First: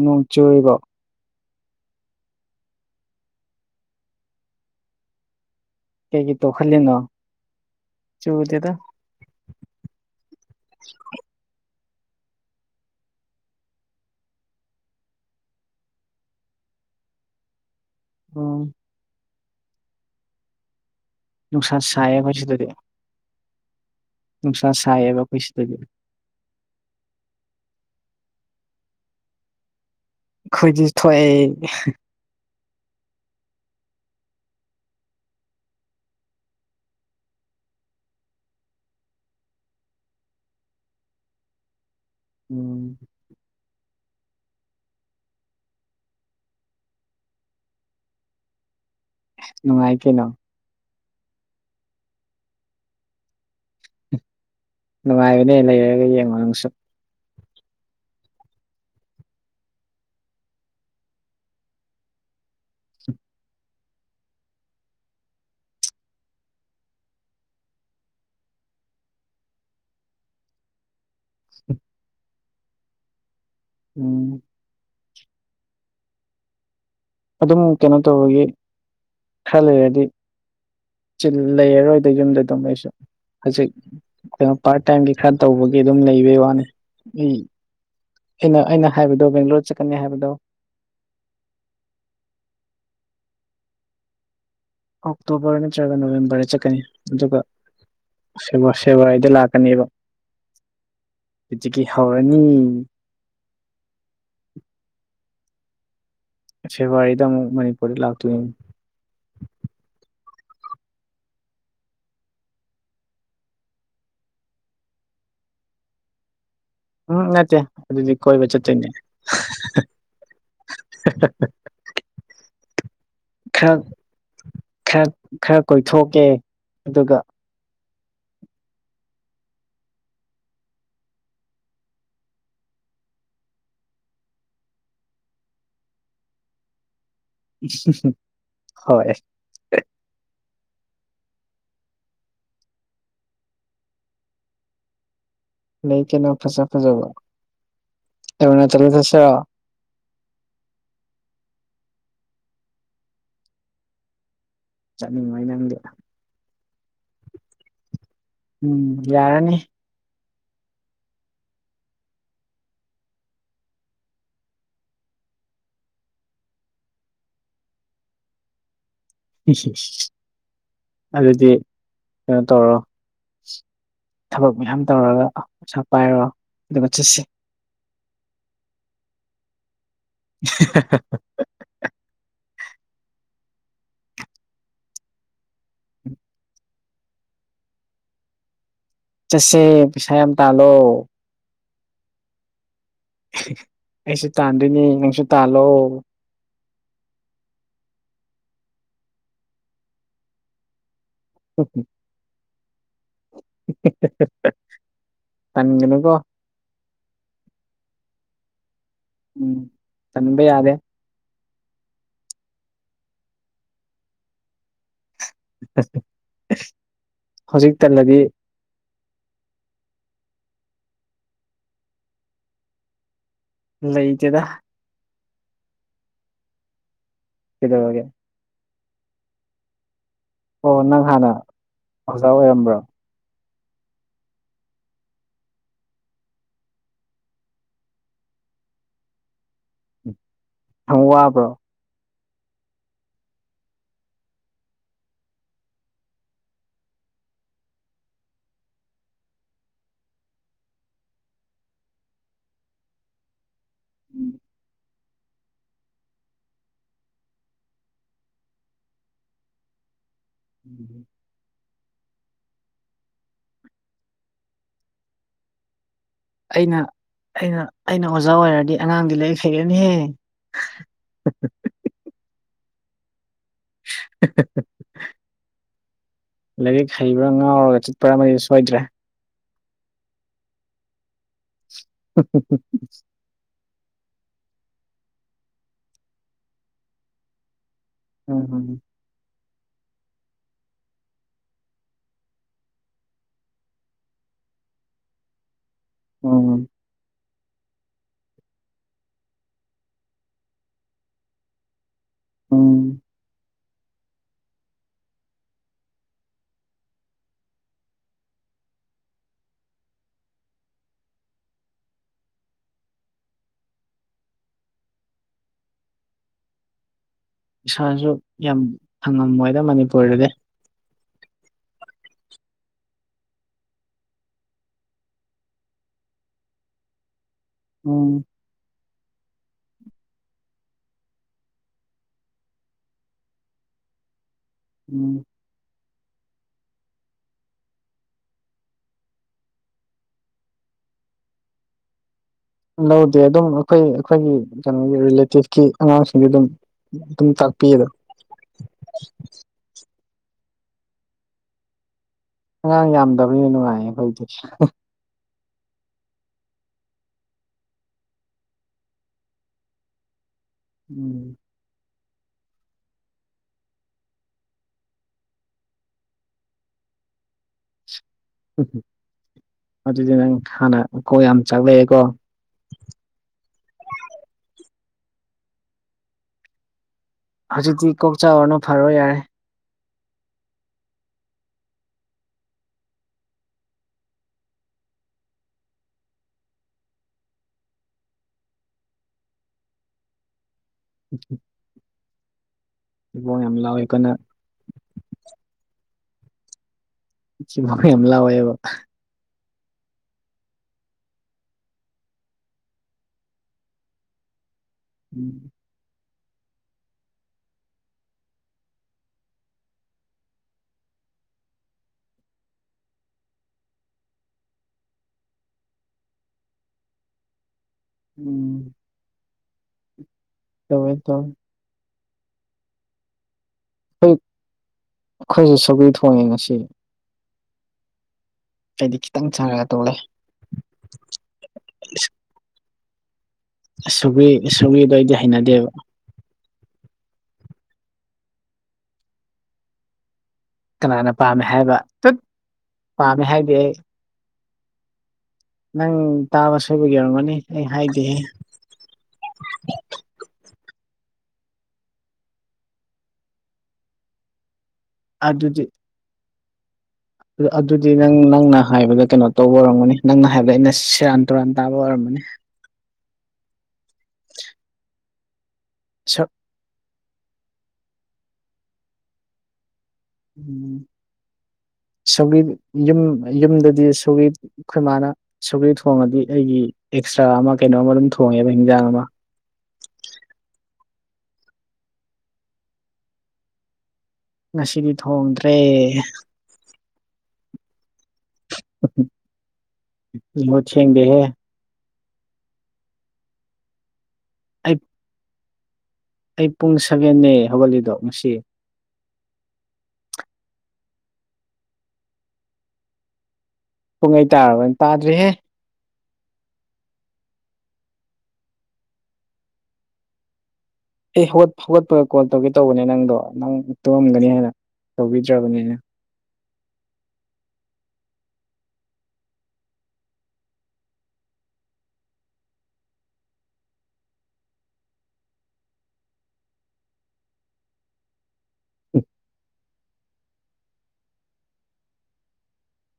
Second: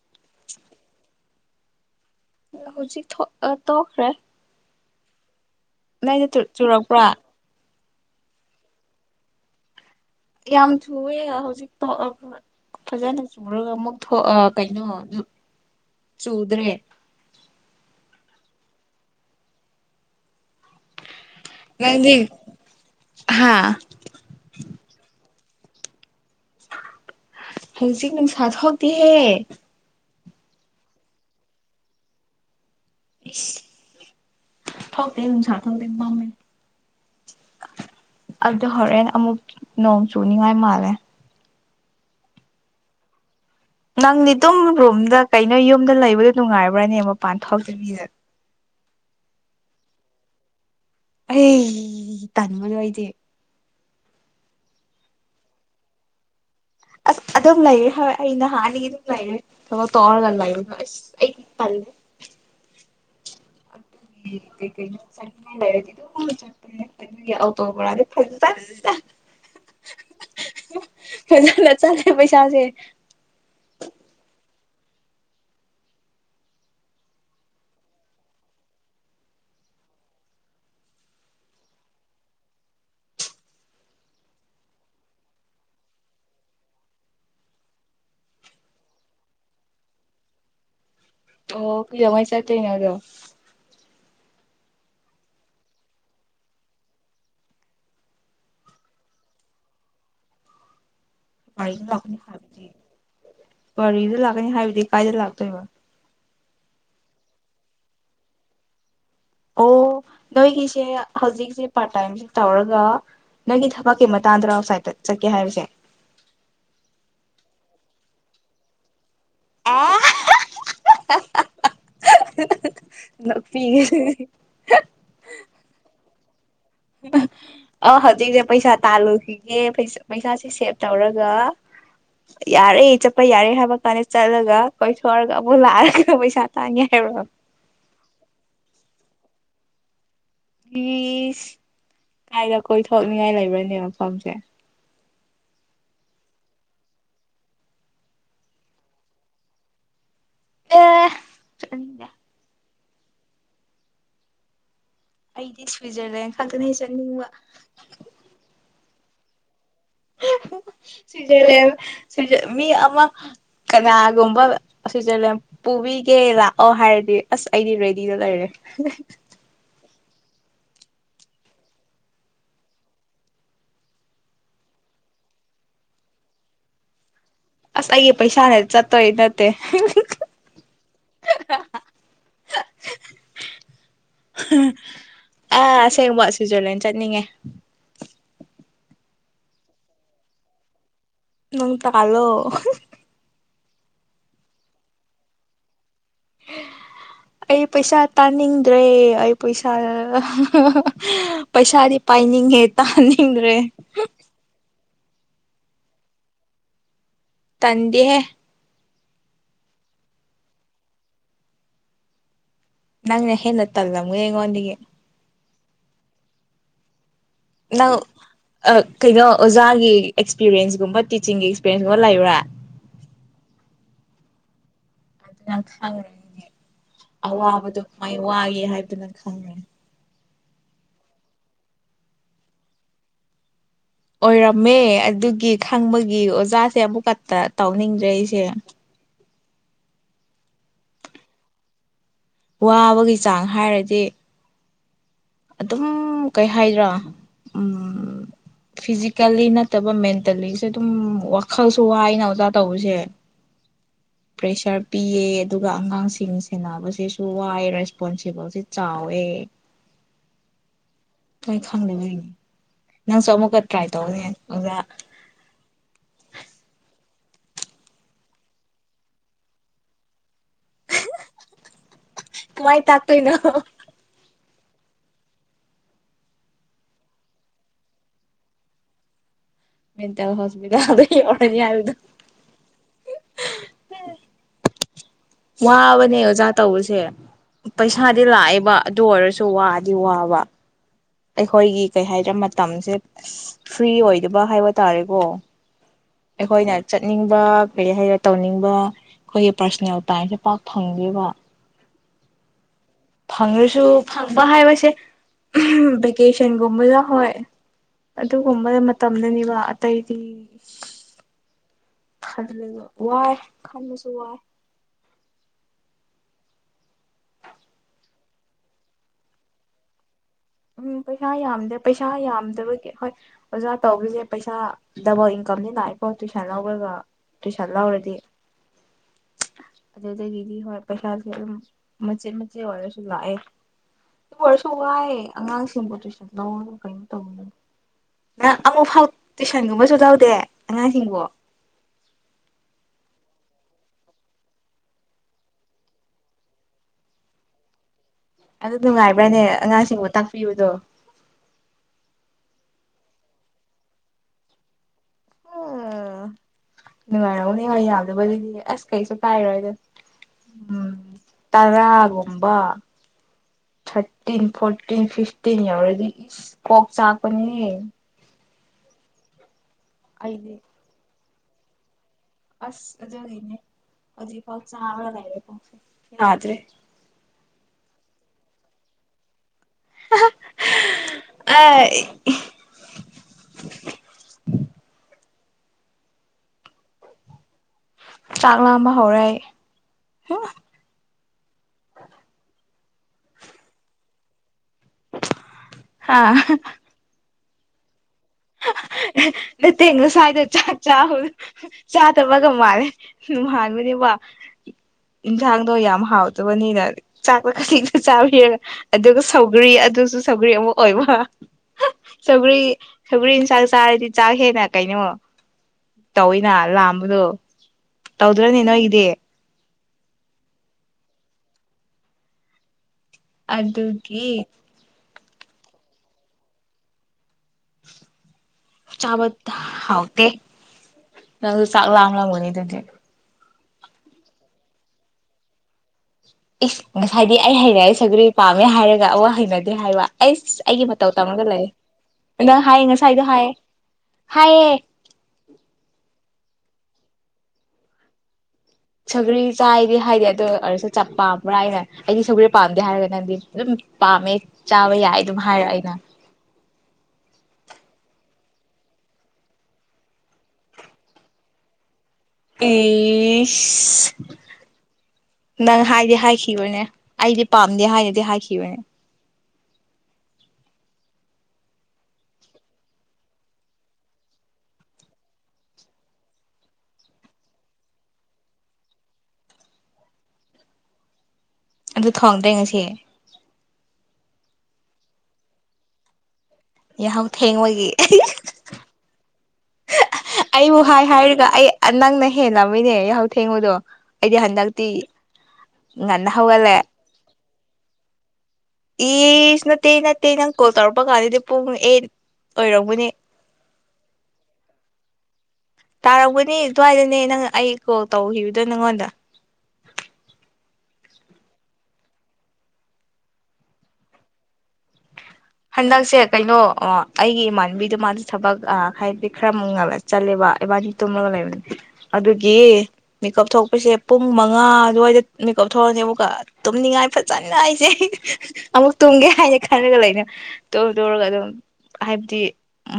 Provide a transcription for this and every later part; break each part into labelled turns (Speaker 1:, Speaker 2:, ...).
Speaker 1: ꯉꯣꯡ ꯆꯔꯤꯕꯣ
Speaker 2: ꯍꯧꯖꯤꯛ ꯇꯣꯛꯈ꯭ꯔꯦ ꯅꯣꯏꯗ
Speaker 1: ꯀꯩꯒꯤꯩ ꯇꯣꯈꯜꯂꯅꯣ
Speaker 2: ꯆꯨꯔꯛꯄ꯭ꯔꯥ
Speaker 1: ꯆꯗꯦꯗ
Speaker 2: ꯌꯥꯝ ꯊꯨꯑꯦ ꯍꯧꯖꯤꯛ ꯑꯒ ꯐꯖꯅ ꯆꯨꯔꯒ ꯑꯃꯨꯛ ꯊꯣꯛꯑ ꯀꯩꯅꯣ ꯑꯗꯨ ꯆꯨꯗ꯭ꯔꯦ
Speaker 1: ꯑ ꯅꯨꯡꯁꯥ
Speaker 2: ꯅꯪꯗꯤ
Speaker 1: ꯁꯥꯏꯌꯦ ꯑꯩꯈꯣꯏ ꯁꯤꯗꯗꯤ
Speaker 2: ꯍꯥ
Speaker 1: ꯁꯥ ꯁꯥꯏꯕ ꯀꯣꯏꯁ ꯇ ꯂꯩ
Speaker 2: ꯍꯧꯖꯤꯛ ꯅꯨꯡꯁꯥꯗꯇꯦꯍꯦ
Speaker 1: ꯈꯣꯏꯗꯤ ꯊꯣꯛꯑ
Speaker 2: ꯊꯣꯛꯥꯎꯗ ꯁꯥ ꯊꯧꯗ ꯃꯝꯃꯦ ꯑꯗꯨꯗ ꯍꯣꯔꯦꯟ ꯑꯃꯨꯛ ꯅꯣꯡ ꯆꯨꯅꯤꯉꯥꯏ ꯃꯥꯜꯂꯦ
Speaker 1: ꯎꯝ
Speaker 2: ꯅꯪꯗꯤ ꯑꯗꯨꯝ ꯔꯨꯝꯗ ꯀꯩꯅꯣ ꯌꯨꯝꯗ ꯂꯩꯕꯗꯣ ꯅꯨꯡꯉꯥꯏꯕ꯭ꯔꯥꯅꯦ ꯃꯄꯥꯟ ꯊꯣꯛꯗꯕꯤꯗ
Speaker 1: ꯅꯨꯡꯉꯥꯏ ꯀꯩꯅꯣ
Speaker 2: ꯑꯦ ꯇꯥꯟꯃꯗ ꯑꯣꯏꯏꯗꯤꯦ
Speaker 1: ꯅꯨꯡꯉꯥꯏꯒꯅꯦ ꯂꯩꯔꯒ ꯌꯦꯡꯉꯣ ꯅꯪꯁꯨ
Speaker 2: ꯑꯗꯨꯝ ꯂꯩꯌꯦ ꯍ ꯑꯩꯅ ꯍꯥꯟꯅꯒꯤ ꯑꯗꯨꯝ ꯂꯩꯌꯦꯦ ꯊꯕꯛ ꯇꯧꯔꯒ ꯂꯩ ꯑꯁ ꯑꯩ ꯄꯜꯂꯦ
Speaker 1: [inaudible] [inaudible]
Speaker 2: ꯀꯩ ꯀꯩꯅꯣ ꯆꯠꯅꯤꯡꯉꯥꯏ ꯂꯩꯔꯗꯤ ꯑꯗꯨꯝ ꯆꯠꯄ꯭ꯔꯦ ꯑꯗꯨꯒꯤ ꯑ ꯇꯧꯕ꯭ꯔꯗꯤ ꯐꯖ
Speaker 1: [inaudible]
Speaker 2: ꯐꯖ ꯆꯂꯦ ꯄꯩꯁꯥꯥꯁꯦ
Speaker 1: ꯎꯝ ꯑꯗꯨꯝ ꯀꯩꯅꯣ ꯇꯧꯕꯒꯤ ꯈꯔ ꯂꯩꯔꯗꯤ ꯆꯤ ꯂꯩꯔꯔꯣꯏꯗ ꯌꯨꯝꯗꯗꯧꯉꯩꯁꯨ ꯍꯧꯖꯤꯛ ꯀꯩꯅꯣ ꯄꯥꯔꯠ ꯇꯥꯏꯝꯒꯤ ꯈꯔ ꯇꯧꯕꯒꯤ ꯑꯗꯨꯝ ꯂꯩꯕꯩ ꯋꯥꯅꯤ ꯎꯝ ꯑꯩꯅ ꯑꯩꯅ ꯍꯥꯏꯕꯗꯣ ꯕꯦꯡꯒꯂꯣꯔ ꯆꯠꯀꯅꯤ ꯍꯥꯏꯕꯗꯣ
Speaker 2: ꯑꯣ ꯄ ꯃꯣꯏ ꯆꯅꯗꯣ
Speaker 1: ꯑꯣꯛꯇꯣꯕꯔ ꯅꯠꯇ꯭ꯔꯒ ꯅꯣꯕꯦꯝꯕꯔꯗ ꯆꯠꯀꯅꯤ ꯑꯗꯨꯒ ꯕ ꯁꯦꯕ ꯑꯩꯗꯤ ꯂꯥꯛꯀꯅꯤꯕ ꯍꯧꯖꯤꯀꯤ
Speaker 2: ꯒꯥꯔꯤꯗ
Speaker 1: ꯍꯧꯔꯅꯤ
Speaker 2: ꯋꯥꯔꯤꯗ ꯂꯥꯛꯀꯅꯤ ꯍꯥꯏꯕꯗꯤ ꯀꯥꯏꯗ ꯂꯥꯛꯇꯣꯏꯕ
Speaker 1: ꯐꯦꯕꯋꯥꯔꯤꯗ ꯑꯃꯨꯛ ꯃꯅꯤꯄꯨꯔꯗ ꯂꯥꯛꯇꯣꯏꯅꯤ
Speaker 2: ꯑꯣ ꯅꯣꯏꯒꯤꯁꯦ ꯍꯧꯖꯤꯛꯁꯦ ꯄꯥꯔꯠ ꯇꯥꯏꯝꯁꯦ ꯇꯧꯔꯒ ꯅꯪꯒꯤ ꯊꯕꯛꯀꯤ ꯃꯇꯥꯡꯗꯔ ꯉꯁꯥꯏ ꯆꯠꯀꯦ ꯍꯥꯏꯕꯁꯦ
Speaker 1: ꯎꯝ ꯅꯠꯇ ꯑꯗꯨ ꯑꯗꯨꯗꯤ ꯀꯣꯏ ꯆꯠꯇꯅꯦ [inaudible]
Speaker 2: ꯑꯦ
Speaker 1: ꯈꯔ
Speaker 2: ꯅꯣꯛꯄꯤꯒꯦ
Speaker 1: ꯈꯔ ꯈꯔ ꯀꯣꯏꯊꯣꯛꯀꯦ ꯑꯗꯨꯒ
Speaker 2: ꯑ ꯍꯧꯖꯤꯛꯁꯦ ꯄꯩꯁꯥ ꯇꯥꯜꯂꯨꯈꯤꯒꯦ ꯄꯩꯁꯥꯁꯦ ꯁꯦꯚ ꯇꯧꯔꯒ ꯌꯥꯔꯦ ꯆꯠꯄ ꯌꯥꯔꯦ ꯍꯥꯏꯕ ꯀꯥꯟꯗ ꯆꯠꯂꯒ ꯀꯣꯏꯊꯣꯔꯔꯒ ꯑꯃꯨꯛ ꯂꯥꯛꯑꯒ ꯄꯩꯁꯥ ꯇꯥꯡꯉꯦ ꯍꯥꯏꯕ
Speaker 1: ꯍꯣꯏ
Speaker 2: ꯌꯦꯁ ꯀꯥꯏꯗ ꯀꯣꯏ ꯊꯣꯛꯅꯤꯉꯥꯏ ꯂꯩꯕ꯭ꯔꯅꯦ ꯃꯐꯝꯁꯦ
Speaker 1: ꯂꯩ ꯀꯩꯅꯣ ꯐꯁ ꯐꯖꯕ ꯑꯦꯅ ꯆ ꯊꯁ
Speaker 2: ꯑꯦ [inaudible]
Speaker 1: ꯆꯠꯅꯤꯡꯉꯣꯏ
Speaker 2: ꯑꯩꯗꯤ
Speaker 1: ꯅꯪꯗꯤ
Speaker 2: ꯁ꯭ꯋꯤꯖꯔꯂꯦꯟ ꯈꯛꯇꯅꯦ ꯆꯠꯅꯤꯡꯕ
Speaker 1: ꯎꯝ ꯌꯥꯔꯅꯤ
Speaker 2: ꯁ꯭ꯤꯖꯔꯂ ꯁꯖꯔ ꯃꯤ ꯑꯃ ꯀꯅꯥꯒꯨꯝꯕ ꯁꯖꯦꯟ ꯄꯨꯕꯤꯒꯦ ꯂꯥꯛꯑꯣ ꯍꯥꯏꯔꯗꯤ ꯑꯁ ꯑꯩꯗꯤ ꯔꯦꯗꯤꯗ ꯂꯩꯔꯦ ꯎ
Speaker 1: ꯑꯗꯨꯗꯤ ꯀꯩꯅꯣ ꯇꯧꯔꯣ ꯊꯕꯛ ꯃꯌꯥꯝ ꯇꯧꯔꯒ ꯄꯩꯁꯥ ꯄꯥꯏꯔꯒ ꯑꯗꯨꯒ ꯆꯠꯁꯤ
Speaker 2: ꯑꯁ ꯑꯩꯒꯤ ꯄꯩꯁꯥꯅꯦ ꯆꯠꯇꯣꯏ ꯅꯠꯇꯦ
Speaker 1: [inaudible]
Speaker 2: ꯑ ꯑꯁꯦꯡꯕ ꯁ꯭ꯋꯤꯖꯔꯂꯦꯟ ꯆꯠꯅꯤꯡꯉꯦ
Speaker 1: ꯆꯠꯁꯦ ꯄꯩꯁꯥ ꯌꯥꯝ ꯇꯥꯜꯂꯣ
Speaker 2: ꯅꯪ ꯇ ꯀꯂꯣ
Speaker 1: ꯑꯩꯁꯨ ꯇꯥꯟꯗꯣꯏꯅꯦ ꯅꯪꯁꯨ ꯇꯥꯜꯂꯣ
Speaker 2: ꯑꯩ ꯄꯩꯁꯥ ꯇꯥꯅꯤꯡꯗ꯭ꯔꯦ ꯑꯩ ꯄꯩꯁꯥ ꯄꯩꯁꯥꯗꯤ ꯄꯥꯏꯅꯤꯡꯉꯦ ꯇꯅꯤ
Speaker 1: ꯇꯅꯤꯡꯒꯅꯀꯣ
Speaker 2: ꯇꯗꯦꯦ
Speaker 1: ꯎꯝ ꯆꯟꯕ ꯌꯥꯗꯦ
Speaker 2: ꯅꯪꯅꯦ ꯍꯦ ꯅꯠꯇꯜ ꯅ ꯑꯃ ꯌꯦꯦꯒꯣꯟꯟꯒ
Speaker 1: ꯍꯧꯖꯤꯛ
Speaker 2: ꯅꯪ
Speaker 1: ꯇꯜꯂꯗꯤ
Speaker 2: ꯀꯩꯅꯣ ꯑꯣꯖꯥꯒꯤ ꯑꯦꯛꯁꯄꯤꯔꯦꯟꯁꯒꯨꯝꯕ ꯇꯤꯆꯤꯡꯒꯤ ꯑꯦꯛꯁꯄꯤꯔꯦꯟꯁꯒꯨꯝꯕ ꯂꯩꯕꯨꯔꯦ
Speaker 1: ꯂꯩ ꯏꯗꯦꯗ
Speaker 2: ꯑꯗꯨꯅ ꯈꯪꯉꯦꯅꯦ ꯑꯋꯥꯕꯗꯣ
Speaker 1: ꯀꯩꯗꯧꯔꯒꯦ
Speaker 2: ꯀꯃꯥꯏ ꯋꯥꯏꯦ ꯍꯥꯏꯕꯅꯪ ꯈꯪꯉꯦ
Speaker 1: ꯑꯣ ꯅꯪ ꯍꯥꯟꯅ ꯑꯣꯖꯥ ꯑꯣꯏꯔꯝꯕ꯭ꯔꯣ
Speaker 2: ꯑꯣꯏꯔꯝꯃꯦ ꯑꯗꯨꯒꯤ ꯈꯪꯕꯒꯤ ꯑꯣꯖꯥꯁꯦ ꯑꯃꯨꯛꯀꯛꯇ ꯇꯧꯅꯤꯡꯗ꯭ꯔꯦ ꯑꯩꯁꯦ
Speaker 1: ꯊꯪ ꯋꯥꯕ꯭ꯔꯣ
Speaker 2: ꯋꯥꯕꯒꯤ ꯆꯥꯡ ꯍꯥꯏꯔꯗꯤ ꯑꯗꯨꯝ ꯀꯩ ꯍꯥꯏꯗ꯭ꯔꯥ ꯎꯝ ꯐꯤꯖꯤꯀꯦꯜꯂꯤ ꯅꯠꯇꯕ ꯃꯦꯟꯇꯦꯜꯂꯤꯁꯦ ꯑꯗꯨꯝ ꯋꯥꯈꯜꯁꯨ ꯋꯥꯅ ꯑꯣꯖꯥ ꯇꯧꯕꯔꯤꯁꯦ ꯄ꯭ꯔꯦꯁꯔ ꯄꯤꯌꯦ ꯑꯗꯨꯒ ꯑꯉꯥꯡꯁꯤꯡ ꯁꯦꯟꯅꯕꯁꯤꯁꯨ ꯋꯥꯏ ꯔꯦꯁꯄꯣꯟꯁꯤꯕꯜꯁꯤ ꯆꯥꯎꯑꯦ
Speaker 1: ꯎꯝ
Speaker 2: ꯁꯣꯏ ꯈꯪꯗꯕꯒꯤꯅꯤ ꯅꯪꯁꯨ ꯑꯃꯨꯛꯀ ꯇ꯭ꯔꯥꯏ ꯇꯧꯅꯦ ꯑꯣꯖꯥ
Speaker 1: ꯑꯩꯅ ꯑꯩꯅ ꯑꯩꯅ ꯑꯣꯖꯥ ꯑꯣꯏꯔꯗꯤ ꯑꯉꯥꯡꯗꯤ ꯂꯩꯈ꯭ꯔꯔꯅꯤꯍꯦ [inaudible]
Speaker 2: ꯃꯥꯏ ꯇꯥꯛꯇꯣꯏꯅꯣ
Speaker 1: [inaudible] ꯂꯥꯏꯔꯤꯛ ꯍꯩꯕ꯭ꯔꯥ ꯉꯥꯎꯔꯒ ꯆꯠꯄ꯭ꯔꯥ ꯑꯃꯗꯤ ꯁꯣꯏꯗ꯭ꯔꯦ
Speaker 2: ꯃꯇ ꯍꯁꯗ ꯌꯥ
Speaker 1: ꯑ
Speaker 2: ꯋꯥꯕꯅꯦ ꯑꯣꯖꯥ ꯇꯧꯕꯁꯦ ꯄꯩꯁꯥꯗꯤ ꯂꯥꯛꯑꯦꯕ
Speaker 1: ꯎꯝ
Speaker 2: ꯑꯗꯨ ꯑꯣꯏꯔꯁꯨ ꯇ ꯋꯥꯗꯤ ꯋꯥ ꯋꯥ ꯑꯩꯈꯣꯏꯒꯤ ꯀꯩ ꯍꯥꯏꯗ꯭ꯔꯦ ꯃꯇꯝꯁꯦ ꯐ꯭ꯔꯤ ꯑꯣꯏꯗꯕ ꯍꯥꯏꯕ ꯇꯥꯔꯦꯀꯣ
Speaker 1: ꯎꯝ
Speaker 2: ꯑꯩꯈꯣꯏꯅ ꯆꯠꯅꯤꯡ ꯀ ꯍꯥꯏ ꯇꯧꯅꯤꯡꯕ ꯑꯩꯈꯣꯏꯒꯤ ꯄꯔꯣꯅꯦ ꯇꯥꯏ ꯄꯥꯛ ꯐꯪꯕ
Speaker 1: ꯑꯝ
Speaker 2: ꯐꯪꯉꯁꯨ ꯐꯪꯕ ꯍꯥꯏꯕꯁꯦ ꯚꯦꯀꯦꯁꯟꯒꯨꯝꯕꯁꯨ ꯍꯣꯏ ꯑꯗꯨꯒꯨꯝꯕ ꯃꯇꯝꯅꯅꯦꯕ ꯑꯇꯩꯗꯤ ꯈꯗꯂ ꯋꯥꯏ ꯈꯥꯟꯅꯁꯨ ꯋꯥꯏ
Speaker 1: ꯏꯁꯥꯁꯨ ꯌꯥꯝ ꯐꯪꯉꯝꯃꯣꯏꯗ ꯃꯅꯤꯄꯨꯔꯗꯗꯤ
Speaker 2: ꯎꯝ ꯄꯩꯁꯥ ꯌꯥꯝꯗꯦ ꯄꯩꯁꯥ ꯌꯥꯝꯗꯕꯒꯤ ꯍꯣꯏ ꯑꯣꯖꯥ ꯇꯧꯕꯁꯦ ꯄꯩꯁꯥ ꯗꯕ ꯏꯟ ꯀꯝꯅꯤꯅꯥꯏ ꯄꯥꯎ ꯇꯨꯁꯟ ꯂ ꯂꯧꯕꯒ ꯇꯨꯏꯁꯟ ꯂꯧꯔꯗꯤ
Speaker 1: ꯎꯝ
Speaker 2: ꯑꯗꯨꯗꯒꯤꯗꯤ ꯍꯣꯏ ꯄꯩꯁꯥꯁꯤ ꯑꯗꯨ ꯃꯦ ꯃꯦ ꯋꯥꯔꯁꯨ ꯂꯥꯛꯑꯦ ꯇ ꯋꯥꯔꯁꯨ
Speaker 1: ꯎꯝ
Speaker 2: ꯋꯥꯑ ꯁꯤ ꯄꯠꯇ ꯂꯝ ꯀꯩꯅꯝ ꯇꯧꯧꯕꯅꯤ ꯅꯪ ꯑꯃꯨꯛ ꯐꯥꯎ ꯇꯨꯏꯁꯟꯒꯨꯝꯕꯁꯨ ꯇꯧꯗꯦ ꯑꯉꯥꯡꯁꯤꯡꯕꯣ
Speaker 1: ꯂꯧꯗꯦ ꯑꯗꯨꯝ ꯑꯩꯈꯣꯏ ꯑꯩꯈꯣꯏꯒꯤ ꯀꯩꯅꯣꯒꯤ ꯔꯤꯂꯦꯇꯤꯞꯀꯤ ꯑꯉꯥꯡꯁꯤꯡꯒꯤ ꯑꯗꯨꯝ ꯑꯗꯨꯝ ꯇꯥꯛꯄꯤꯌꯦꯗ
Speaker 2: ꯑꯗꯨ ꯅꯨꯡꯉꯥꯏꯕ꯭ꯔꯥꯅꯦ ꯑꯉꯥꯡꯁꯤꯡꯕꯨ ꯇꯥꯛꯄꯤꯕꯗꯣ
Speaker 1: ꯑꯉꯥꯡ ꯌꯥꯝꯗꯕꯅꯤꯅ ꯅꯨꯡꯉꯥꯏꯌꯦ ꯑꯩꯈꯣꯏꯗꯤꯛ
Speaker 2: ꯅꯨꯡꯉꯥꯏꯔꯎꯅꯦ ꯍꯣꯏ ꯌꯥꯗꯕꯗꯨꯗꯤ ꯑꯁ ꯀꯩꯁꯨ ꯄꯥꯏꯔꯣꯏꯗ ꯎꯝ ꯇꯔꯥꯒꯨꯝꯕ ꯊꯥꯔꯇꯤꯟ ꯐꯣꯔꯇꯤꯟ ꯐꯤꯐꯇꯤꯟ ꯌꯎꯔꯗꯤ ꯏꯁ ꯀꯣꯛ ꯆꯥꯛꯄꯅꯤ
Speaker 1: ꯎ ꯑꯗꯨꯗꯤ ꯅꯪ ꯍꯥꯟꯅ ꯀꯣ ꯌꯥꯝ ꯆꯥꯛꯂꯛꯑꯦꯀꯣ
Speaker 2: ꯑꯁꯖꯒꯅꯦ ꯍꯧꯖꯤ ꯐꯥꯎ ꯆ ꯂꯔꯦ ꯐꯥꯎꯖꯦ
Speaker 1: ꯍꯧꯖꯤꯛꯇꯤ ꯀꯣꯛꯆꯆꯥꯔꯅ ꯐꯔꯣ ꯌꯥꯔꯦ
Speaker 2: ꯑ
Speaker 1: ꯑ
Speaker 2: ꯆꯥꯛ ꯂꯥꯡꯝꯕ ꯍꯧꯔꯦ
Speaker 1: ꯎ ꯏꯕꯣꯡ ꯌꯥꯝ ꯂꯥꯎꯋꯦ ꯀꯅ
Speaker 2: ꯑ
Speaker 1: ꯃꯝꯃꯃꯤ ꯑꯦꯝꯂꯑꯣꯣꯏꯕꯕꯥ
Speaker 2: ꯂꯩꯠꯇꯦꯡ ꯉꯁ꯭ꯋꯥꯏꯗꯣ ꯆꯥꯛ ꯆꯥ ꯆꯥꯗꯕꯒ ꯃꯥꯜꯂꯦ ꯍꯥꯟꯕꯅꯦꯕ
Speaker 1: ꯎꯝ
Speaker 2: ꯌꯦꯟꯁꯥꯡꯗꯣ ꯌꯥꯝ ꯍꯥꯎꯗꯦ ꯑꯗꯨꯅꯤꯅ ꯆꯥꯛꯄ ꯈꯖꯤꯤꯡꯁꯨ ꯆꯥꯕꯤꯔ ꯑꯗꯨꯒ ꯁꯧꯒꯔꯤ ꯑꯗꯨꯁꯨ ꯁꯧꯒ꯭ꯔꯤ ꯑꯃ ꯑꯣꯏꯕ ꯆꯕꯔꯤ ꯁꯒꯜ ꯏꯟꯁꯥꯛ ꯆꯥꯔꯗꯤ ꯆꯥꯛ ꯍꯦꯟꯅ ꯀꯩꯅꯣ ꯇꯧꯋꯤꯅ ꯂꯥꯝꯕꯗꯣ ꯇꯧꯗ꯭ꯔꯣ ꯅꯅꯣꯒꯗꯦ
Speaker 1: ꯇꯃꯦ ꯇ ꯑꯩꯈꯣꯏ
Speaker 2: ꯑꯗꯨꯒꯤ
Speaker 1: ꯑꯩꯈꯣꯏꯁꯨ ꯁꯒꯔꯤ ꯊꯣꯡꯉꯦ ꯉꯁꯤ ꯑꯩꯗꯤ
Speaker 2: [unintelligible] ꯆꯥꯕ
Speaker 1: ꯈꯤꯇꯪ ꯆꯥꯔꯒ ꯇꯣꯛꯂꯦ
Speaker 2: ꯍꯥꯎꯇ ꯅ ꯆꯂ ꯑꯂ ꯃꯅꯤ ꯇꯦꯦ
Speaker 1: ꯁꯨꯔꯤ ꯁꯨꯔꯤꯗꯣ ꯑꯩꯗꯤ ꯍꯩꯅꯗꯦꯕ
Speaker 2: ꯏꯁ ꯉꯁꯥꯏꯗꯤ ꯑꯩ ꯍꯩꯅꯦ ꯁꯒꯜ ꯄꯥꯝꯃꯦ ꯍꯥꯏꯔꯒ ꯑ ꯍꯩꯅꯗꯦ ꯍꯥꯏꯕ ꯑꯩꯁ ꯑꯩꯒꯤ ꯃꯇꯧ
Speaker 1: ꯀꯅꯥꯅ ꯄꯥꯝꯃꯦ
Speaker 2: ꯇꯝꯃꯒ ꯂꯩ
Speaker 1: ꯍꯥꯏꯕ ꯇꯨꯠ
Speaker 2: ꯅꯪ ꯍꯥꯏ ꯉꯁꯥꯏꯗꯣ
Speaker 1: ꯄꯥꯝꯃꯦ
Speaker 2: ꯍꯥꯏ
Speaker 1: ꯍꯥꯏꯗꯦ ꯑꯩ
Speaker 2: ꯍꯥꯏꯌꯦꯌꯦ
Speaker 1: ꯅꯪ ꯇꯥꯕ ꯁꯣꯏꯕ ꯌꯧꯔꯝꯒꯅꯤ ꯑꯩ ꯍꯥꯏꯗꯦꯍꯦ
Speaker 2: ꯁꯒꯔꯤ ꯆꯥꯏꯗꯤ ꯍꯥꯏꯗꯤ ꯑꯗꯣꯁꯨ ꯆꯞ ꯄꯥꯝꯕ꯭ꯔꯥ ꯍꯥꯏꯅ ꯑꯩꯗꯤ ꯁꯒꯔꯤ ꯄꯥꯝꯗꯦ ꯍꯥꯏꯔꯒ ꯅꯪꯗꯤ ꯑꯗꯨꯝ ꯄꯥꯝꯃꯦ ꯆꯥꯕ ꯌꯥꯏ ꯑꯗꯨꯝ
Speaker 1: ꯑꯗꯨꯗꯤ
Speaker 2: ꯍꯥꯏꯔꯣꯑꯣ ꯑꯩꯅ
Speaker 1: ꯑꯗꯨꯗꯤ ꯅꯪ ꯅꯪꯅ ꯍꯥꯏꯕꯗ ꯀꯩꯅꯣ ꯇꯧꯕ ꯑꯣꯏꯔꯝꯒꯅꯤ ꯅꯪꯅ ꯍꯥꯏꯕꯗ ꯑꯩꯅ ꯁꯦꯔꯥꯟ ꯇꯨꯔꯥꯟ ꯇꯥꯕ ꯑꯣꯏꯔꯝꯃꯅꯤ
Speaker 2: ꯄ ꯅꯪ ꯍꯥꯏꯗꯤ
Speaker 1: ꯁꯛ
Speaker 2: ꯍꯥꯏꯈꯤꯕꯅꯦ ꯑꯩꯗꯤ ꯄꯥꯝꯗꯦ ꯍꯥꯏꯅꯗꯤ ꯍꯥꯏꯈꯤꯕꯅꯦ
Speaker 1: ꯎꯝ ꯁ ꯌꯨꯝ ꯌꯨꯝꯗꯗꯤ ꯁꯒꯤ ꯑꯩꯈꯣꯏ ꯃꯥꯅ ꯁꯧꯒꯔꯤ ꯊꯣꯡꯉꯗꯤ ꯑꯩꯒꯤ ꯑꯦꯛꯁꯇ꯭ꯔꯥ ꯑꯃ ꯀꯩꯅꯣ ꯑꯃ ꯑꯗꯨꯝ ꯊꯣꯡꯉꯦꯕ ꯍꯤꯟꯖꯥꯡ ꯑꯃ
Speaker 2: ꯑꯗꯨ ꯊꯣꯡꯗ꯭ꯔꯦ ꯉꯁꯤ
Speaker 1: ꯉꯁꯤꯗꯤ ꯊꯣꯡꯗ꯭ꯔꯦ
Speaker 2: ꯌꯥꯍꯧ ꯊꯦꯡꯉꯣꯏꯒꯤ
Speaker 1: ꯌꯦꯡꯉꯣ
Speaker 2: ꯑꯩꯕꯨ ꯍꯥꯏ
Speaker 1: ꯊꯦꯡꯗꯦꯍꯦ
Speaker 2: ꯍꯥꯏꯔꯒ ꯑꯩ ꯅꯪꯅ ꯍꯦꯜꯂꯝꯕꯅꯤꯅꯦ ꯌꯥꯍꯧ ꯊꯦꯡꯕꯗꯣ ꯑꯩꯗꯤ
Speaker 1: ꯑꯩ
Speaker 2: ꯍꯟꯗꯛꯇꯤ ꯉꯟꯅ
Speaker 1: ꯑꯩ
Speaker 2: ꯍꯧꯒꯠꯂꯦ
Speaker 1: ꯄꯨꯡ ꯁꯕꯦꯟꯅꯦ ꯍꯧꯒꯠꯂꯤꯗꯣ ꯉꯁꯤ
Speaker 2: ꯑꯦꯁ ꯅꯠꯇꯦ ꯅꯠꯇꯦ ꯅꯪ ꯀꯣꯜ ꯇꯧꯔꯛꯄ ꯀꯥꯟꯗꯗꯤ ꯄꯨꯡ ꯑꯩꯠ ꯑꯣꯏꯔꯝꯒꯅꯦ
Speaker 1: ꯄꯨꯡꯍꯩ ꯇꯥꯔꯕꯅ ꯇꯥꯗ꯭ꯔꯤꯍꯦ
Speaker 2: ꯇꯥꯔꯛꯄꯅꯤ ꯑꯗꯨꯋꯥꯏꯗꯅꯦ ꯅꯪ ꯑꯩ ꯀꯣꯜ ꯇꯧꯈꯤꯕꯗꯣ ꯅꯪꯉꯣꯟꯗ
Speaker 1: ꯑꯩ ꯍꯧꯒꯠ ꯍꯧꯒꯠꯄ ꯀꯣꯜ ꯇꯧꯒꯦ ꯇꯧꯕꯅꯦ ꯅꯪꯗꯣ ꯅꯪ ꯇꯧꯔꯝꯒꯅꯤ ꯍꯥꯏꯅ ꯇꯧꯕꯤ ꯌꯥꯕꯅꯤ
Speaker 2: ꯍꯟꯗꯛꯁꯦ ꯀꯩꯅꯣ ꯑꯩꯒꯤ ꯏꯃꯥꯟꯕꯤꯗꯨꯣ ꯃꯥꯗꯤ ꯊꯕꯛ ꯍꯥꯏꯗꯤ ꯈꯔ ꯃꯨꯛ ꯉꯂ ꯆꯠꯂꯦꯕ ꯏꯃꯥꯟꯕꯤ ꯇꯨꯝꯃꯒ ꯑꯗꯨꯒꯤ ꯃꯦꯀꯞ ꯊꯣꯛꯄꯁꯦ ꯄꯨꯡ ꯃꯉꯥ ꯑꯗꯨꯋꯥꯏꯗ ꯃꯦꯀꯞ ꯊꯣꯛꯔꯅꯦꯕꯀ ꯇꯨꯝꯅꯤꯡꯉꯥꯏ ꯐꯖꯅ ꯑꯩꯁꯦ ꯑꯃꯨꯛ ꯇꯨꯝꯒꯦ ꯍꯥꯏꯅ ꯈꯜꯂꯒ ꯂꯩꯅꯕ ꯇꯧꯗꯣꯜꯒ ꯑꯗꯨ ꯍꯥꯏꯕꯗꯤ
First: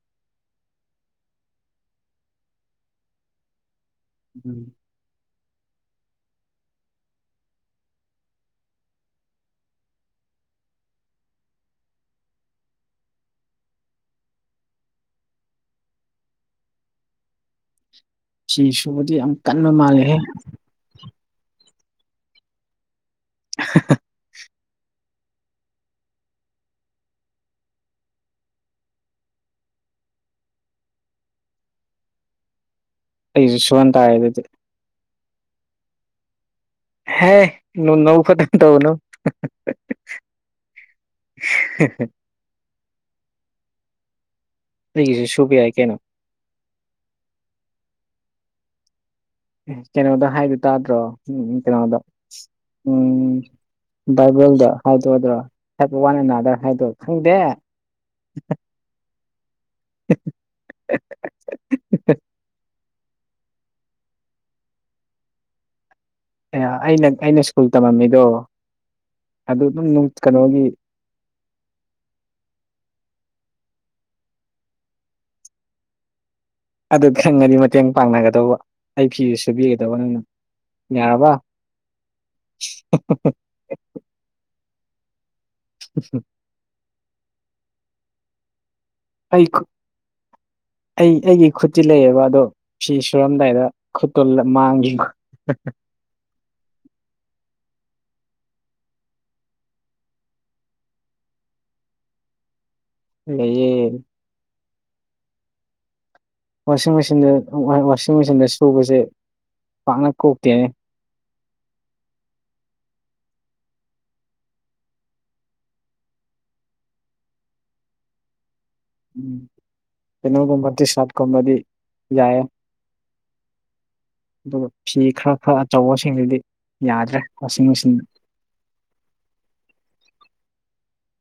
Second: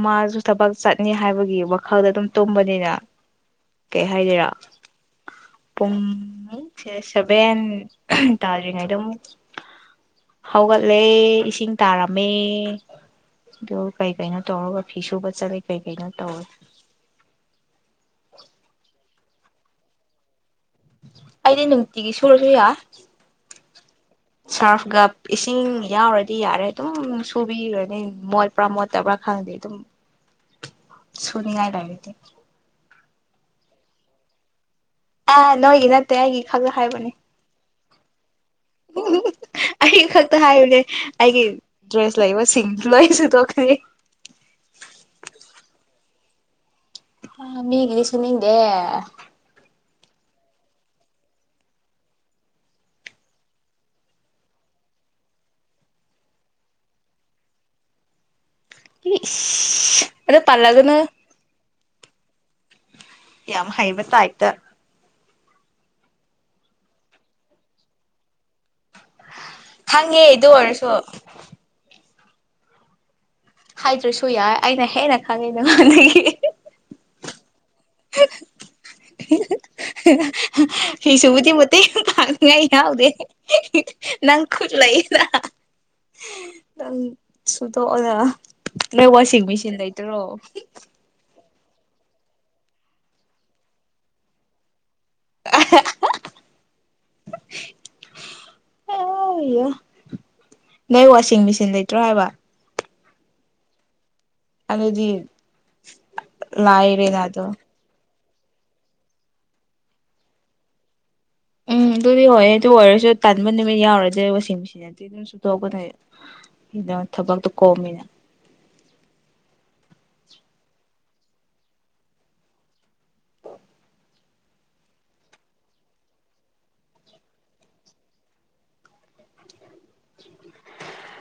Speaker 2: ꯃꯥꯁꯨ ꯊꯕꯛ ꯆꯠꯅꯤ ꯍꯥꯏꯕꯒꯤ ꯋꯥꯈꯜꯗ ꯑꯗꯨꯝ ꯇꯨꯝꯕꯅꯤꯅ ꯀꯩ ꯍꯥꯏꯒꯦꯔꯥ ꯄꯨꯡꯦ ꯁꯕꯦꯟ ꯇꯥꯗ꯭ꯔꯤꯉꯩ ꯑꯗꯨꯝ ꯍꯧꯒꯠꯂꯦ ꯏꯁꯤꯡ ꯇꯥꯔꯝꯃꯦ ꯑꯗꯨ ꯀꯩ ꯀꯩꯅꯣ ꯇꯧꯔꯒ ꯐꯤ ꯁꯨꯕ ꯆꯠꯂꯦ ꯀꯩ ꯀꯩꯅꯣ ꯇꯧꯔꯦ
Speaker 1: ꯁꯤ ꯁꯨꯕꯗꯤ ꯌꯥꯝ ꯀꯟꯕ ꯃꯥꯜꯂꯦꯍꯦ
Speaker 2: ꯀꯗꯤ ꯅꯅꯨꯡꯗꯤꯒꯤ ꯁꯣꯔꯖꯌꯥ
Speaker 1: [inaudible]
Speaker 2: ꯁꯥꯔꯐꯒ ꯏꯁꯤꯡ ꯌꯥꯎꯔꯗꯤ ꯌꯥꯔꯦ ꯑꯗꯨꯝ ꯁꯨꯕꯤꯔꯅꯤ ꯃꯣꯠꯄ꯭ꯔꯥ ꯃꯣꯠꯇꯕ꯭ꯔꯥ ꯈꯪꯦ ꯑꯗꯨ ꯁꯅꯤꯉ ꯂꯦꯗꯤ
Speaker 1: ꯑꯩ ꯁꯋꯥꯇ ꯍꯥꯏꯗꯗꯤ
Speaker 2: ꯑ ꯅꯣꯏꯦ ꯅꯠꯇꯦ ꯍꯥꯏꯦ ꯈꯛꯇ ꯍꯥꯏꯕꯅꯦ
Speaker 1: ꯍꯦ ꯅꯣ ꯅꯧ ꯈꯛꯇꯪ ꯇꯧꯅꯨ
Speaker 2: ꯑꯩ ꯈꯛꯇ ꯍꯥꯏꯕꯨꯅꯦ ꯑꯩꯒꯤ ꯗ꯭ꯔꯦꯁ ꯂꯩꯥꯏꯕ ꯁꯤꯁꯤꯡ ꯂꯏꯁ ꯇ ꯀꯔꯤ
Speaker 1: ꯁ ꯁꯨꯕꯤ ꯌꯥꯏ ꯀꯩꯅꯣ
Speaker 2: ꯑ ꯃꯤꯒꯤꯗꯤꯁꯨꯅꯤꯡꯗꯦ
Speaker 1: ꯀꯩꯅꯣꯗ ꯍꯥꯏꯗꯨ ꯇꯥꯗ꯭ꯔꯣ ꯎꯝ ꯀꯩꯅꯣꯗ ꯎꯝ ꯕꯥꯥꯏꯕꯜꯗ ꯍꯥꯏꯗꯣꯛꯑꯣꯗ꯭ꯔꯣ ꯍꯥꯏꯄ ꯋꯥ ꯑꯅꯥꯗ ꯍꯥꯏꯗ ꯈꯪꯗꯦ
Speaker 2: ꯑꯗ ꯄꯂꯒꯅ ꯌꯥꯝ ꯍꯩꯕ ꯇꯥꯏꯇ
Speaker 1: ꯑꯦ ꯑꯩꯅ ꯑꯩꯅ ꯁ꯭ꯀꯨꯜ ꯇꯝꯃꯝꯃꯤꯗꯣ ꯑꯗꯨ ꯑꯗꯨꯝ
Speaker 2: ꯈꯪꯉꯦ ꯑꯗꯨ
Speaker 1: ꯀꯩꯅꯣꯒꯤ
Speaker 2: ꯑꯣꯏꯔꯁꯨ ꯍꯥꯏꯗ꯭ꯔꯁꯨ ꯌꯥꯏ ꯑꯩꯅ ꯍꯦꯟꯅ ꯈꯪꯉꯦ ꯅꯉꯥꯟꯗꯒꯤ
Speaker 1: ꯑ ꯈꯪꯥꯡꯅꯤꯦ
Speaker 2: ꯍ
Speaker 1: ꯅꯪꯅ ꯌꯥꯔꯕ
Speaker 2: ꯁꯕꯨꯗꯤ ꯃꯠꯇ ꯊ ꯉꯥꯏ ꯌꯥꯎꯗꯦ ꯅꯪ ꯈꯨꯠꯂ ꯏꯅ
Speaker 1: ꯎ
Speaker 2: ꯁꯨꯗꯣꯛ ꯑꯣꯖ ꯅꯣꯏ ꯋꯥꯁꯤꯡ
Speaker 1: ꯑꯩ
Speaker 2: ꯃꯦꯁꯤꯟ ꯂꯩꯇ꯭ꯔꯣ
Speaker 1: ꯈꯨꯠꯁꯤ ꯂꯩꯑꯦꯕ ꯑꯗꯣ ꯁꯤ ꯁꯨꯔꯝꯗꯥꯏꯗ ꯈꯨꯇꯜ ꯃꯥꯡꯈꯤ [inaudible]
Speaker 2: ꯅꯣꯏ ꯋꯥꯁꯤꯡ ꯃꯦꯆꯤꯟ ꯂꯩꯇ꯭ꯔꯣ ꯍꯥꯏꯕ
Speaker 1: ꯂꯩꯌꯦ
Speaker 2: ꯑꯗꯗꯤ
Speaker 1: ꯋꯥꯁꯤꯡ ꯃꯦꯆꯤꯟꯗ ꯋꯥꯁꯤꯡ ꯃꯦꯆꯤꯟꯗ ꯁꯨꯕꯁꯦ ꯄꯥꯛꯅ ꯀꯣꯛꯇꯦꯅꯦ [inaudible]
Speaker 2: ꯎꯝ ꯑꯗꯨꯗꯤ ꯍꯣꯏꯦ ꯑꯗꯨ ꯑꯣꯏꯔꯁꯨ ꯇꯥꯟꯕ ꯅꯨꯃꯤꯠ ꯌꯥꯎꯔꯁꯦ ꯋꯥꯁꯤꯡ ꯃꯦꯆꯤꯟ ꯑꯗꯨ ꯑꯗꯨꯗꯤ ꯑꯗꯨꯝ ꯁꯨꯊꯣꯛꯑꯀꯅꯦ ꯍꯗꯪ ꯊꯕꯛꯇꯣ ꯀꯣꯝꯃꯤꯅ
Speaker 1: ꯎꯝ ꯀꯩꯅꯣ ꯀꯕꯗꯤꯁ ꯁꯥꯠ ꯀꯕꯗꯤ ꯌꯥꯌꯦ ꯑꯗꯨꯒ ꯐꯤ ꯈꯔ ꯈꯔ ꯑꯆꯧꯕꯁꯤꯡꯁꯤꯗꯤ ꯌꯥꯗ꯭ꯔꯦ ꯋꯥꯁꯤꯡ ꯃꯦꯆꯤꯟꯗ [inaudible]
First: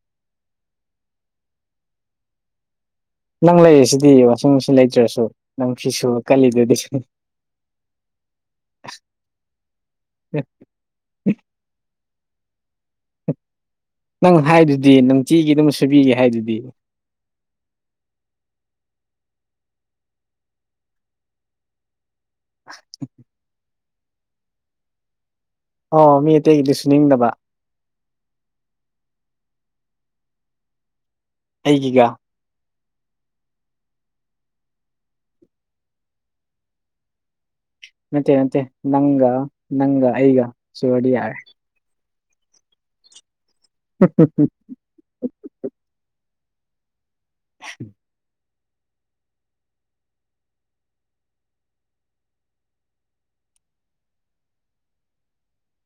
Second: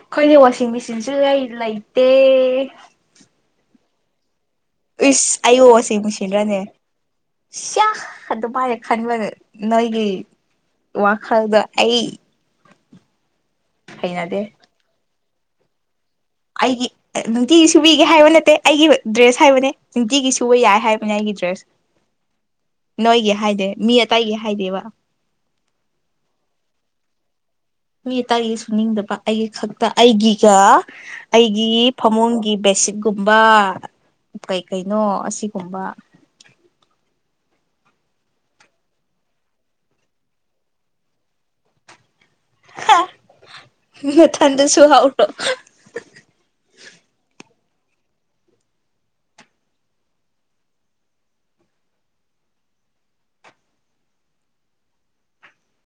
Speaker 2: ꯑꯩꯈꯣꯏꯅꯦ ꯋꯥꯁꯤꯡ ꯃꯦꯆꯤꯟꯁꯨ ꯂꯩꯇꯦ
Speaker 1: ꯅꯪ ꯂꯩ ꯁꯤꯗꯤꯕ
Speaker 2: ꯏ ꯑꯌꯣ ꯋꯥꯁꯤ ꯃꯁꯤꯟ ꯔꯅꯦ
Speaker 1: ꯀꯜꯂꯤꯗꯨꯗꯤ
Speaker 2: ꯁ ꯑꯗꯨ ꯄꯥꯏꯦ ꯈꯪꯕꯒ ꯅꯣꯏꯒꯤ ꯋꯥꯈꯜꯗ ꯑꯩ
Speaker 1: ꯅꯪ
Speaker 2: ꯍꯩꯅꯗꯦ
Speaker 1: ꯍꯥꯏꯗꯨꯗꯤ ꯅꯅꯨꯡ ꯆꯤꯒꯤ ꯑꯗꯨꯝ ꯁꯨꯕꯤꯒꯦ ꯍꯥꯏꯗꯨꯗꯤ
Speaker 2: ꯑꯩꯒꯤ ꯅꯨꯡꯇꯤꯒꯤ ꯁꯨꯕꯤꯒꯦ ꯍꯥꯏꯕ ꯅꯠꯇꯦ ꯑꯩꯒꯤ ꯗ꯭ꯔꯦꯁ ꯍꯥꯏꯕꯅꯦ ꯅꯨꯡꯇꯤꯒꯤ ꯁꯨꯕ ꯌꯥꯏ ꯍꯥꯏꯕꯅꯦ ꯑꯩꯒꯤ ꯗ꯭ꯔꯦꯁ ꯅꯣꯏꯒꯤ ꯍꯥꯏꯗꯦ ꯃꯤ ꯑꯇꯥꯏꯒꯤ ꯍꯥꯏꯗꯦꯕ
Speaker 1: ꯑꯣ ꯃꯤ ꯑꯇꯩꯒꯤꯗꯤ ꯁꯨꯅꯤꯡꯗꯕ
Speaker 2: ꯃꯤ ꯑꯇꯒꯤ ꯁꯨꯅꯤꯡꯗꯕ ꯑꯩꯒꯤ ꯈꯛꯇ ꯑꯩꯒꯤꯒ ꯑꯩꯒꯤ
Speaker 1: ꯑꯩꯒꯤꯒ
Speaker 2: ꯐꯃꯨꯡꯒꯤ ꯕꯦꯁꯤꯠ ꯀꯨꯝꯕ ꯀꯩ ꯀꯩꯅꯣ ꯑꯁꯤꯒꯨꯝꯕ
Speaker 1: ꯃꯦ ꯃꯦ ꯅꯪ ꯅꯪ ꯑꯩꯒ ꯆꯗꯤ ꯌꯥꯦ
Speaker 2: ꯃ ꯊꯗꯁꯨꯨ ꯍꯧꯥꯎꯇꯣ
Speaker 1: ꯎ